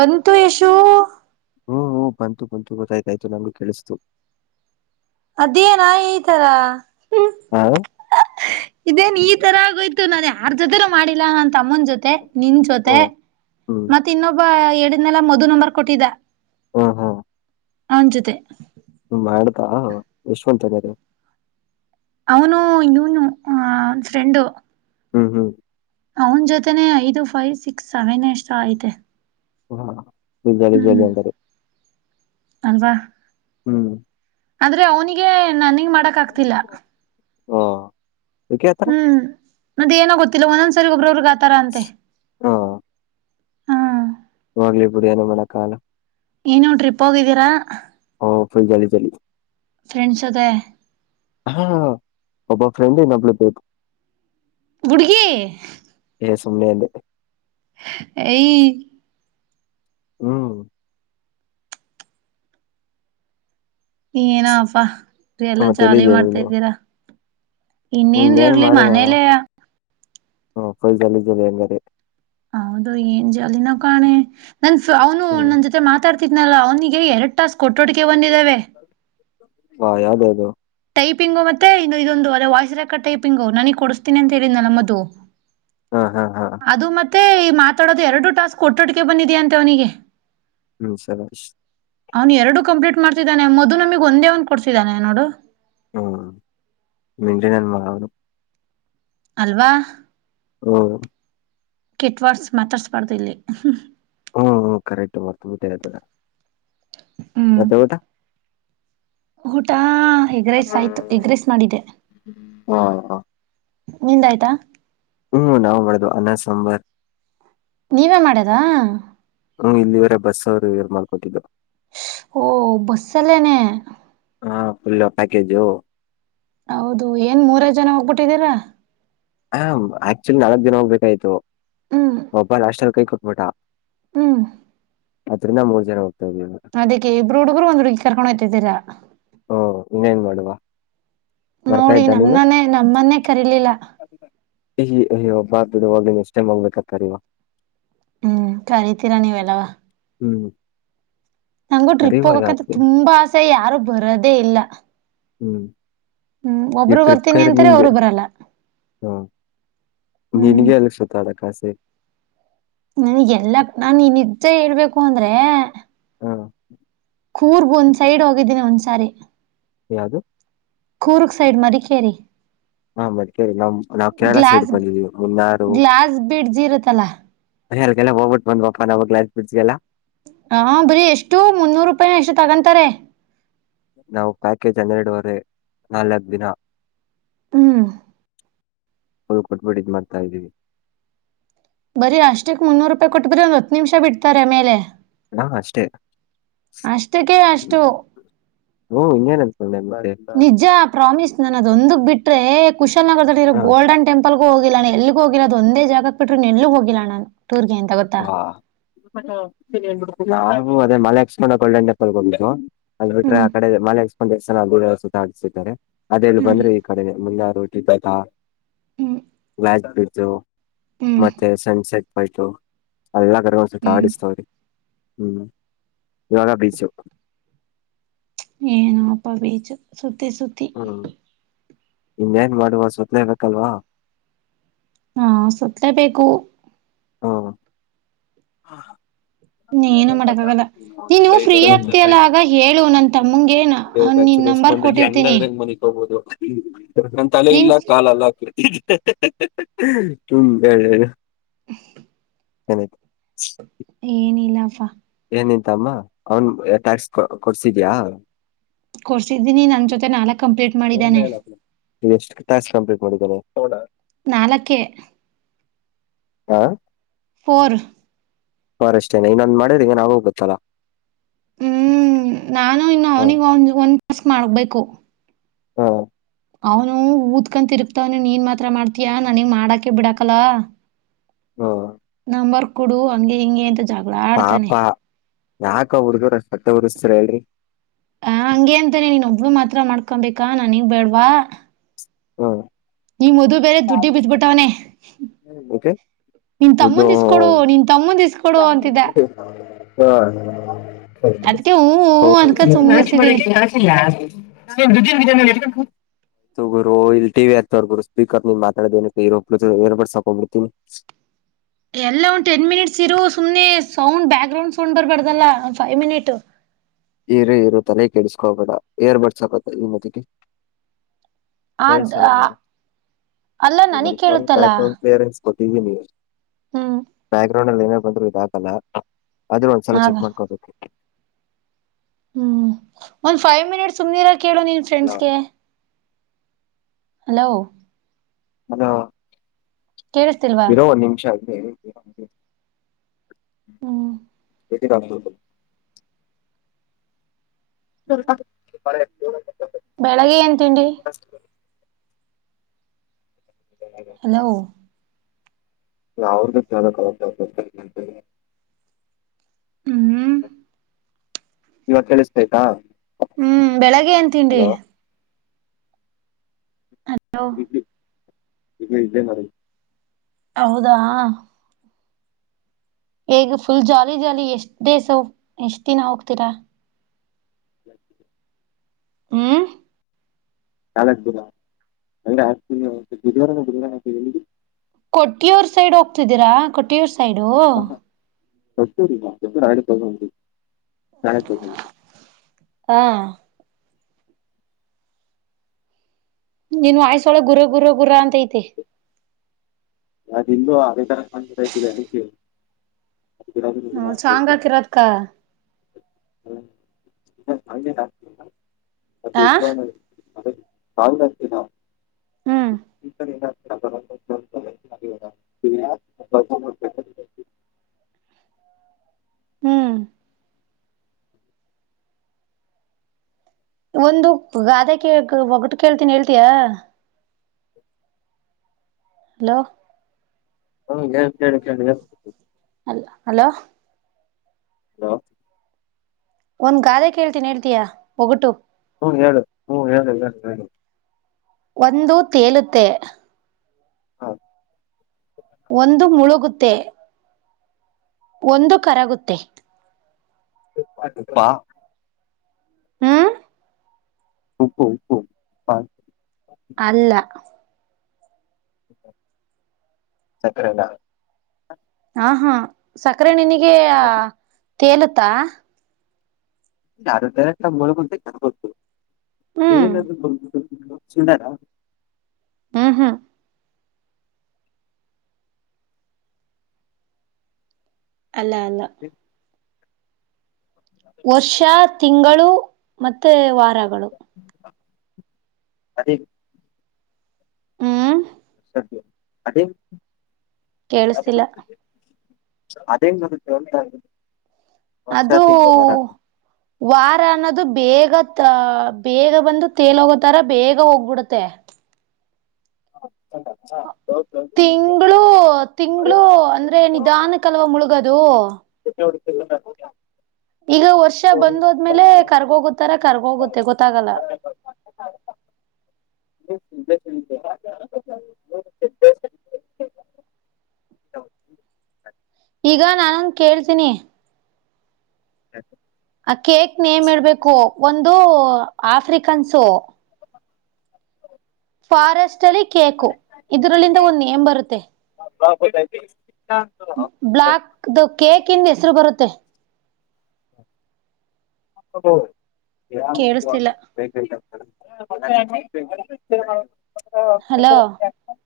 ಬಂತು ಏಷು ಹ್ಮ್ ಹ ಬಂತು ಬಂತು ಗೊತ್ತಾಯ್ತ ಆಾಯ್ತು ನಂಗಗೂ ಕೇಳಿಸ್ತು ಅದೇನಾ ಈ ತರ ಹಾ ಇದೇನ್ ಈ ತರ ಆಗೋಯ್ತು ನಾನನ್ ಯಾರ್ ಜೊತೆನೂ ಮಾಡಿಲ್ಲಾ ನನ್ ತಮ್ಮನ ಜೊತೆ ನಿನ್ ಹ ಜೊತೆ ಹ್ಮ್ ಮತ್ತ ಇನ್ನೊಬ್ಬ ಎರಡನೆೆಲ್ಲ ಮದ್ ನಂಬರ್ ಕೊಟ್ಟಿದ ಹಾ ಹಾ ಹಂಜತೆ ಮಾಡ್ತಾ ಯಶವಂತ ಮದು ಅವನು ಇವನು ಆ ಒಂದ ಫ್ರೆಂಡು ಹ್ಮ್ ಹ್ಮ್ ಅವನ ಜೊತೆನೆೇ ಐದು ಫೈವ್ ಸಿಕ್ಸ್ ಸೆವೆನ್ ಎಷ್ಟ ಆಐತೆ ಹಾ ಬ ಜ ಅಂದಾರೆ ಅಲ್ವಾ ಹ್ಮ್ ಆದಂದ್ರೆ ಅವನಿಗೆ ನನ್ಗ್ ಮಾಡಕ್ ಆಗ್ತಿಲ್ಲ ಹಾ ಹ್ಮ್ ಮತ್ತೆ ಏನ ಗೊತ್ತಿಲ್ಲ ಒಂದೊಂದ್ಸರಿ ಒಬ್ರ ಒಬ್ಬರಿಗೆ ಆತರ ಅಂತೆ ಹ ಹಾ ಹೋಗ್ಲಿ ಬಿಡಿ ಏನು ಮಾಡಕಾಗಲ್ಲ ಏನೋ ಟ್ರಿಪ್ ಹೋಗಿದ್ದೀರಾ ಓ ಫುಲ್ ಜಾಲಿ ಜಾಲಿ ಫ್ರೆಂಡ್ಸ್ ಅದೆ ಹ ಒಬ ಫ್ರೆಂಡ ಇನ್ನೊಬ್ಬಲ್ ಬೇಕು ಹುಡುಗಿ ಎ ಸುಮ್ಮನೆ ಅಂದೆ [unintelligible] ಏಯೈ ಹ್ಮ ಏನಪ್ಪಾ ಎಲ್ಲ ಮತ್ತೆ ಜಾಲಿ ಮಾಡ್ತಾ ಇದ್ದೀರಾ ಇನ್ನೇನ್ ಹನ್ನ ಏನ್ ಇರ್ಲಿ ಮಾಡುವ ಹ ಮನೇಲೆ ನಮ್ಮಪ್ಪ ಜಾಲಿ ಜಾಲಿ ಅಂದಾರೆ ಹೌದು ಏನ್ ಜಾಲಿನೋ ಕಾಣೆ ನನ್ ಫ್ಲಾವನು ಅಣ್ಣನ್ ಜೊತೆ ಮಾತಾಡ್ತ ತಿದ್ನಲ್ಲ ಅವನಿಗೆ ಎರಡು ಹಾ ಯಾವ್ದು ಆದು ಟೈಪಿಂಗು ಮತ್ತೆ ಇ ಇದೊಂದು ಅದೇ ವಾಯ್ಸ್ ರೆಕಾರ್ಡ್ ಟೈಪಿಂಗು ನನಗ್ ಕೊಡಿಸ್ತೀನಿ ಅಂತ ಹೇಳಿದ್ನಲ್ಲ ಮಧು ಹಾ ಹಾ ಹಾ ಅದು ಮತ್ತೆ ಮಾತಾಡೋದು ಎರಡು ಟಾಸ್ಕ್ ಕೊಟ್ಟೋಟಿಗೆ ಬಂದಿದ್ಯಾ ಅಂತೆವನಿಗೆ ಹ್ಮ್ ಸರಿ ಅವನು ಎರಡು ಕಂಪ್ಲೀಟ್ ಮಾಡ್ತಿದ್ದಾನೆ ಮದು ನಮಗ್ ಒಂದೇ ಒಂದ್ ಕೊಡ್ಸಿದ್ದಾನೆ ನೋಡು ಹ್ಮ್ ನಿಜೇನಾದ್ ಮಾಡು ಅಲ್ವಾ ಹ್ಮ ಕೆಟ್ವಾಡ್ಸ ಮಾತಾಡ್ಸ್ಬಾರ್ದು ಇಲ್ಲಿ ಹ್ಮ್ ಕರೆಕ್ಟ್ ಮರ್ತಬಿಟ್ಟೆ ಅದನ್ನ ಹ್ಮ್ ಮತ್ತೆ ಊಟಾ? ಊಟ ಹೆಗ್ರೈಸ್ ಆಯ್ತು ಟೀಗ್ರೇಸ್ ಮಾಡಿದ್ದೆ. ಹಾ ಹಾ ನಿಂದಾಯ್ತಾ? ಹ ನಾವು ಮಾಡದು ಅನ್ನಾ ಸಾಂಬಾರ. ನೀವೇ ಮಾಡದಾ? ಹ್ಮ್ ಇಲ್ಲಿವರೆ ಬಸ್ ಅವ್ರ ಇವರ್ ಮಾಡ್ಕೊಟ್ಟಿದ್ದು. ಓ ಬಸ್ ಅಲ್ಲೇನೇ. ಹಾ ಫುಲ್ ಪ್ಯಾಕೇಜು. ಹೌದು ಏನ್ ಮೂರೆ ಜನ ಹೋಗ್ಬಿಟ್ಟಿದೀರ. ಹ ಆಕ್ಚುಲಿ ನಾಕ್ ದಿನ ಹೋಗ್ಬೇಕಾಯ್ತು ಒಬ್ಬ ಲಾಸ್ಟಲಿ ಕೈ ಕೊಟ್ಬಿಟ ಹ್ಮ ಅದರಿಂದ ಮೂರ್ ಜನ ಹೋಗ್ತಾ ಇದ್ದೀವಿ ಅದಕ್ಕೆ ಇಬ್ಬರು ಹುಡುಗ್ರು ಒಂದ್ ಹುಡುಗಿ ಕರ್ಕೊಂಡ ಹೊಯ್ತಿದೀರಾ. ಓ ಇನ್ನೇನ್ ಮಾಡುವ. ಬರ್ತಾ ನೋಡಿ ಇದ್ದ ನೀನು ನನ್ನನೇ ನಮ್ಮನ್ನೇ ಕರಿಲಿಲ್ಲ. ಅಯ್ಯಿ ಅಯ್ಯೋ ಬಾ ಬಿಡುವ ನೆಕ್ಸ್ಟ್ ಟೈಮ್ ಹೋಗ್ಬೇಕಾರೆ ಕರಿವಾ. ಹ್ಮ್ ಕರಿತೀರಾ ನೀವೆಲ್ಲವಾ. ಹ್ಮ್ ನಂಗು ಟ್ರಿಪ್ ಕರಿವ ಹೋಗಕಂತ ಯಾಕೆ ತುಂಬಾ ಆಸೆ ಯಾರು ಬರೋದೇ ಇಲ್ಲ. ಹ್ಮ್ ಹ್ಮ್ ಈ ಒಬ್ರು ಟ್ರಿಪ್ ಬರ್ತೀನಿ ಕರ್ಯದ್ ಅಂತಾರೆ ನಿಂಗೆ. ಅವರು ಬರಲ್ಲ ಹ್ಮ್ ನಿನ್ಗೆ ಅಲ್ಲಿ ಸುತ್ತಾಡಕ್ ಆಸೆ. ನನ್ಗೆಲ್ಲ ನಾನ್ ಇ ನಿಜ್ಜ ಹೇಳ್ಬೇಕು ಅಂದ್ರೆ ಹಾ ಕೂರ್ಗ ಒಂದ್ ಸೈಡ್ ಹೋಗಿದ್ದೀನಿ ಒಂದ್ಸಾರಿ ಯಾವದು? ಕೂರ್ಗ್ ಸೈಡ್ ಮಡಿಕೇರಿ. ಹಾ ಮಡಿಕೇರಿ ನಮ್ಮ ನಾವ್ ಕೇರಳ ಸೈಡ್ ಬಂದಿದೀವಿ ಮುನ್ನಾರು ಗ್ಲಾಸ್ ಬಿಡ್ಜ್ ಇರುತ್ತಲ್ಲ ಏ ಅಲ್ಲೀಗೆಲ್ಲ ಹೋಗ್ಬಿಟ್ ಬಂದ್ವಪ್ಪಾ ನಾವ್ [unintelligible] ಹ ಹ ಬರೀ ಎಷ್ಟು ಮುನ್ನೂರು ರೂಪಾಯಿ ಏನ ಎಷ್ಟು ತಗೊಂತಾರೆ. ನಾವು ಪ್ಯಾಕೇಜ್ ಹನ್ನೆರಡು ವರೆ ನಾಲ್ಕ ದಿನ. ಹ್ಮ್ ಅದು ಕೊಟ್ಬಿಟ ಇದ ಮಾಡ್ತಾ ಇದೀವಿ. ಬರೀ ಅಷ್ಟಕ್ ಮುನ್ನೂರು ರೂಪಾಯಿ ಕೊಟ್ಟ ಬಿಟ್ರೆ ಒಂದ್ ಹತ್ ನಿಮಿಷ ಬಿಡ್ತಾರೆ ಮೇಲೆ. ಹಾ ಅಷ್ಟೇ. ಅಷ್ಟಕ್ಕೆ ಅಷ್ಟು. ಹ್ಮ್ ಇನ್ನೇನ್ ಅನ್ಕೊಂಡೆ ಬಾರಿ ನಿಜ ಪ್ರಾಮಿಸ್ ನಾನು ಅದೊಂದಕ್ ಬಿಟ್ರೆ ಕುಶಲ್ ನಗರದಲ್ಲಿ ಇರೋ ಹ ಗೋಲ್ಡನ್ ಟೆಂಪಲ್ ಹೋಗಿಲ್ಲ ನಾ ಎಲ್ಲಿಗೂ ಹೋಗಿಲ್ಲ ಅದ ಒಂದೇ ಜಾಗಕ್ ಬಿಟ್ರೆ ಇನ್ನ್ ಎಲ್ಲೂ ಹೋಗಿಲ್ಲ ನಾನ್. ವ್ಹಾ ನಾನೂ ಹ್ಮ್ ಅದೇ ಮಾಲಿ ಆಕ್ಸ್ಕಣಕ್ಕ ಗೋಲ್ಡನ್ ಟೆಂಪಲ್ಗ ಹೋಗಿದ್ದೋವ್ ಅದ ಬಿಟ್ರೆ ಹ್ಮ್ ಆಕಡೆ ಮಾಲಿ ಒಂದ ಯಾಡ್ ಸಲಾ ಗೋಡೆಯಲ್ಲಾ ಸುತ್ತಾಡ್ಸಿದಾರೆ ಅದೆಲ್ಲಿ ಹ್ಮ್ ಬಂದ್ರೆ ಈ ಕಡೆ ಮುನ್ನಾರು [unintelligible] ಹ್ಮ್ ಹ್ಮ್ [unintelligible] ಸನ್ಸೆಟ್ ಪಾಯಿಂಟು. ಅಲ್ಲಿ ಎಲ್ಲಾ ಕಡೆನೂ ಹ್ಮ್ ಸುತ್ತಾಡಿಸ್ತವ್ರೆ. ಹ್ಮ್ [unintelligible] ಬೀಚ್. ಏನೋ ಅಪ್ಪ ಬೀಚ್ ಸುತ್ತಿ ಸುತ್ತಿ ಹ್ಮ್ ಇನ್ನೇನ್ ಮಾಡುವ ಸುತ್ಲೇ ಬೇಕಲ್ವಾ. ಹಾ ಸುತ್ತಲೇ ಬೇಕು. ಹಾ ನೀ ಏನು ಮಾಡಕ್ ಆಗಲ್ಲ ನೀನು ಫ್ರೀ ಆಗ್ತಿಯಲ್ಲ ಆಗ ಹೇಳು ನನ್ ತಮ್ಮಂಗೇನ ನಿನ್ನ ಒಂದ್ರ ಹೆಂಗದ್ರಂಗಗೆ ಮನೆಕ್ ಹೋಗೋುದು ನ ತಲೆ ನೀನ್ ಇಲ್ಲ ಕಾಲ ಅಲ್ಲ ತುಂಬ ಕ ಹನಿತ ಏನಿಲ್ಲಪ್ಪ ನಿಂತಮ್ಮ ಅವ್ನ್ ಟ್ಯಾಕ್ಸ್ ಕೊಡ್ಸಿದ್ಯಾ ಹ ಕೊಡ್ಸಿದ್ದೀನಿ ನನ್ ಜೊತೆ ನಾಲ್ಕ್ ಕಂಪ್ಲೀಟ್ ಮಾಡಿದ್ದಾನೆ ಲಸ್ಟ್ ಕಂಪ್ಲಿಟ್ ಮಾಡ ಹೌ ನಾಲ್ಕೇ ಹಾ ಫೋರ ಫಾರೆಸ್ಟ್ ಏನ ಇನ್ನೊಂದ್ ಮಾಡಿರ ಈಗ ನಾವು ಗೋತ್ತಲ್ಲಾ. ಹ್ಮ್ ನಾನು ಇನ್ನು ಹ ಅವನಿಗ ಒಂದ ಒಂದ್ ಟಾಸ್ಕ್ ಮಾಡಬೇಕು. ಹಾ ಅವನು ಊದಕೊ ತಿರುಗ್ತಾವನ ನೀನ್ ಮಾತ್ರ ಮಾಡ್ತಯ ನನಗ್ ಮಾಡಕೆ ಬಿಡಾಕಲ್ಲ ಹಾ ನಂಬರ್ ಕೊಡು ಹಂಗೆ ಹಿಂಗೆ ಅಂತ ಜಗಳ ಆಡ್ತಾನೆ ಪಾಪ ಯಾಕ ಹುಡ್ಗರ ಸಟ್ಟ ಉರ್ಸ್ತ್ರ ಹೇಳಿ ಹ ಹಂಗಗೆ ಅಂತಾನ ನೀನ್ ಒಬ್ಳ ಮಾತ್ರ ಮಾಡ್ಕೊಬೇಕಾ ನನ್ಗ್ ಬೇಡ್ವಾ ಹ್ಮ ನೀ್ ಮದು ಬೇರೆ ದುಡ್ಡಿ ಬಿತ್ಬಿಟ್ಟವನೇ ಓಕೆ ನಿನ್ ತಮ್ಮಂದಸ್ಕೊಡು ನಿನ್ ತಮ್ಮಂದ ಇಸ್ಕೊ ಹಾ ಸ ಅದಕ್ಕೆ ಹೂ ಹೂ ಅನ್ಕ ಸುಮ್ನಿರ್ಸಿದೀನಿ ನಚಿಲ್ಲ ತು ಗುರು ಇಲ್ಲಿ ಟಿ ಹಗ್ತ ಗುರು ಸ್ಪೀಕರ್ ನೀ ಮಾತಾಡರ್ಡ್ ಸಾಕ್ಬಿಡ್ತೀನಿ [inaudible] ಎಲ್ಲ ಒಂದ ಟೆನ್ ಮಿನಿಟ್ಸ್ ಇರು ಸುಮ್ನೆ ಸೌಂಡ್ ಬ್ಯಾಕ್ ಗ್ರೌಂಡ್ ಸೌಂಡ್ ಬರ್ಬಾರ್ದಲ್ಲ ಒ ಫೈವ್ ಮಿನಿಟ್ ನೀರ ಇರು ತಲೆ ಕೆಡಿಸಕೋಬೇಡ ಏರ್ ಬರ್ಸ್ ಆಕತ್ತ ಈ ಮತ್ತಿಗೆ [inaudible] ಅದ್ ಗೊತ್ತವಿ ಅಲ್ಲ ನನಗ್ ಕೇಳುತ್ತಲ್ಲ ನೀವು ಹ್ಮ್ ಬ್ಯಾಕ್ ಗ್ರೌಂಡ್ ಅಲ್ಲಿ ಏನ ಬಂದ್ರು ಇದಾಕಲ್ಲ ಆದದ್ರ ಒಂದ್ಸಲ ಹಾಗ ಚೆಕ್ ಮಾಡ್ಕೋಬೇಕತಿ ಹ್ಮ್ ಒಂದ್ ಫೈವ್ ಮಿನಿಟ್ ಸುಮ್ನೆರ ಕೇಳು ನೀನ್ ಅಲ್ಲ ಫ್ರೆಂಡ್ಸ್ಗೆ ಹಲೋ ಅಲ ಕೇಳಿಸ್ತಿಲ್ವಾ ಇರೋ ನಿಮಿಷ ಆ ಹ್ಮ್ ಎತ [inaudible] ಬೆಳಿಗ್ಗೆ ಎಏನ್ ತಿಂಡಿ ಹಲೋ ಅವ್ರ್ದ ಕೇಳತಂತಿ ಹ್ಮ್ ಇವತ್ ಕೇಳಿಸ್ಬೇಕಾ ಹ್ಮ್ ಬೆಳಿಗ್ಗೆ ಏನ್ ತಿಂಡಿ ಹಲೋ ಇದು ಇದದೆ ಮ್ರ ಹೌದಾ ಈಗ ಫುಲ್ ಜಾಲಿ ಜಾಲಿ ಎಷ್ಟ್ ದೇಸ ಎಷ್ಟ ದಿನ ಹೋಗ್ತೀರಾ ಹ ಹ್ಮ ಚಾಲವಾರು ಕೊಟ್ಟಿಯೂರ್ ಸೈಡ್ ಹೋಗ್ತಿದ್ದೀರಾ ಕೊಟ್ಟಿಯೂರ್ ಸೈಡು ಒಟ್ಟರಿ ಹಾ ನೀನು ಆಯಸ ಒಳ ಗುರ ಗುರ ಗುರ ಅಂತ ಐತೆ ನದು ಇಂದು ಅದೇ ತರ ಇದ್ದಿದೆ ಅಕ್ಕೆ ನ್ ಚಾಂಗ್ ಹಾಕಿರೋದಕ್ಕ ಆ ಕಾಲ ನ ನಾ ಹ್ಮ್ [inaudible] [inaudible] ಹ್ಮ್ ಒಂದು ಗಾದೆ ಕ ಒಗ್ಗಟ್ಟು ಕೇಳ್ತೀನಿ ಹೇಳ್ತಯಾ [inaudible] ಹಲೋ ಹೌ ಕೇಳಿ ಕೇಳಿ ಹೇಳ್ತ ಅಲ್ಲ ಅಲೋ ಹಲೋ ಒಂದ್ ಗಾದೆ ಕೇಳ್ತೀನಿ ಹೇಳ್ತಯಾ ಒಗಟ್ಟು ಹ್ಮ್ ಹೇಳು ಹ್ಮ್ ಹೇಳು ಹೇಳಿ ಹೇಳಿ ಒಂದು ತೇಲುತ್ತೆ [unintelligible] ಒಂದು ಮುಳುಗುತ್ತೆ ಒಂದು ಕರಗುತ್ತೆ ಪ್ಪಾ ಹ್ಮ ಉಪ್ಪು ಉಪ್ಪು ಅಲ್ಲ ಸಕ್ಕ್ರನಾ ಹ ಹಾ ಸಕ್ಕರೆ ನಿನಗೆ ಮತ್ತೆ ತೇಲುತ್ತಾ [inaudible] ಹ್ಮ್ ಸುನಾ ಹಾ ಹಾ ಅಲ್ಲ ಅಲ್ಲ ವರ್ಷ ತಿಂಗಳು ಮತ್ತೆ ವಾರಗಳು ಅದ ಹ್ಮ್ ಅದೇ ಕೇಳಿಸಿಲ್ಲ ಅದೇನ್ [inaudible] ಅದು ವಾರ ಅನ್ನೋದು ಬೇಗ ಬೇಗ ಬಂದು ತೇಲ್ ಹೋಗೋತಾರ ಬೇಗ ಹೋಗ್ಬಿಡುತ್ತೆ [inaudible] ತಿಂಗಳುೂ ತಿಂಗಳು ಅಂದ್ರೆ ನಿಧಾನಕ್ಕೆಲ್ವ ಮುಳುಗದು [inaudible] ಈಗ ವರ್ಷ ಬಂದದ್ಮೇಲೆ ಕರ್ಗೋಗುತ್ತಾರೆ ಕರ್ಗೋಗುತ್ತೆ ಗೊತ್ತಾಗಲ್ಲ ಬಬ [inaudible] ೆ [inaudible] ಈಗ ನಾನ ಕೇಳ್ತೀನಿ ಹ ಆ ಕೇಕ್ ನೇಮ ಇಡ್ಬೇಕು ಒಂದು ಆಫ್ರಿಕನ್ಸು ಫಾರೆಸ್ಟ್ ಅಲ್ಲಿ ಕೇಕು ಇದ್ರಲ್ಲಿಂದ ಒಂದು ನೇಮ್ ಬರುತ್ತೆ ಹಾ ಗತ್ತಾಯ್ತ ಬ್ಲ್ಯಾಕ್ ಕೇಕ್ ಇಂದ ಹೆಸರು ಬರುತ್ತೆ [inaudible] ಕೇಳಿಸ್ತಿಲ್ಲ ಬೇಗಾಗ್ತದೆ ಹಲೋ [inaudible]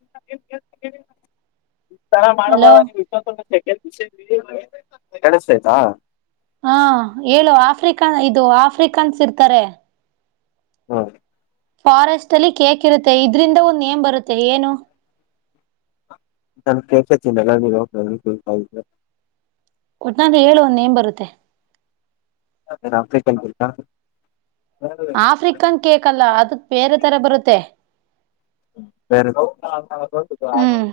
ಹಲೋ [unintelligible] ಕೇಳಿಸ್ತತೈತ ಹಾ ಹೇಳ ಆಫ್ರಿಕನ್ ಇದು ಆಫ್ರಿಕನ್ಸ್ ಇರ್ತಾರೆ ಹಾ ಫಾರೆಸ್ಟ್ ಅಲ್ಲಿ ಕೇಕ್ ಇರುತ್ತೆ ಇದ್ರಿಂದ ಒಂದು ನೇಮ್ ಬರುತ್ತೆ ಏನು ನಾನು ಕೇಕ್ ಹೇ ತಿನಲ್ಲ ನೀನು ಹೋಗಿ ಅದನ್ನ ಕೇಳ್ತಿದಿಯ ಒಟ್ನಲ್ಲಿ ಹೇಳು ಒಂದು ನೇಮ್ ಬರುತ್ತೆ ಆಫ್ರಿಕನ್ ಕೇಕ್ ಅ ಆಫ್ರಿಕನ್ ಕೇಕ್ ಅಲ್ಲ ಅದು ಬೇರೆ ತರ ಬರುತ್ತೆ ಬೇರೆ ಹ್ಮ್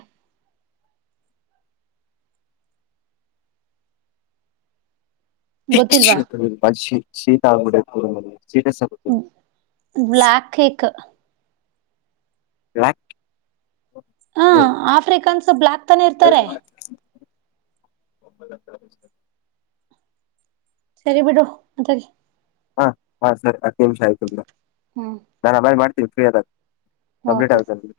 ಗೊತ್ತಿಲ್ವಾ [inaudible] ಬ್ಲ್ಯಾಕ್ ಕೇಕ್ [inaudible] ಬ್ಲ್ಯಾಕ್ ಹ ಆಫ್ರಿಕನ್ಸ್ ಬ್ಲಯಾಕ್ [unintelligible] ಸರಿ ಬಿಡು ಆತಗಿ ಹಾ ಹಾ ಸರಿ ಹತ್ತು ನಿಮಿಷ ಆಯ್ತು ಬ್ರೋ ಹ್ಮ್ ಬೈ ನಾನ್ ಮಾಡ್ತೀನಿ ಫ್ರೀ ಆದಾಗ ಕಂಪ್ಲೀಟ್ ಓಕೆ ಆಗುತ್ತೆ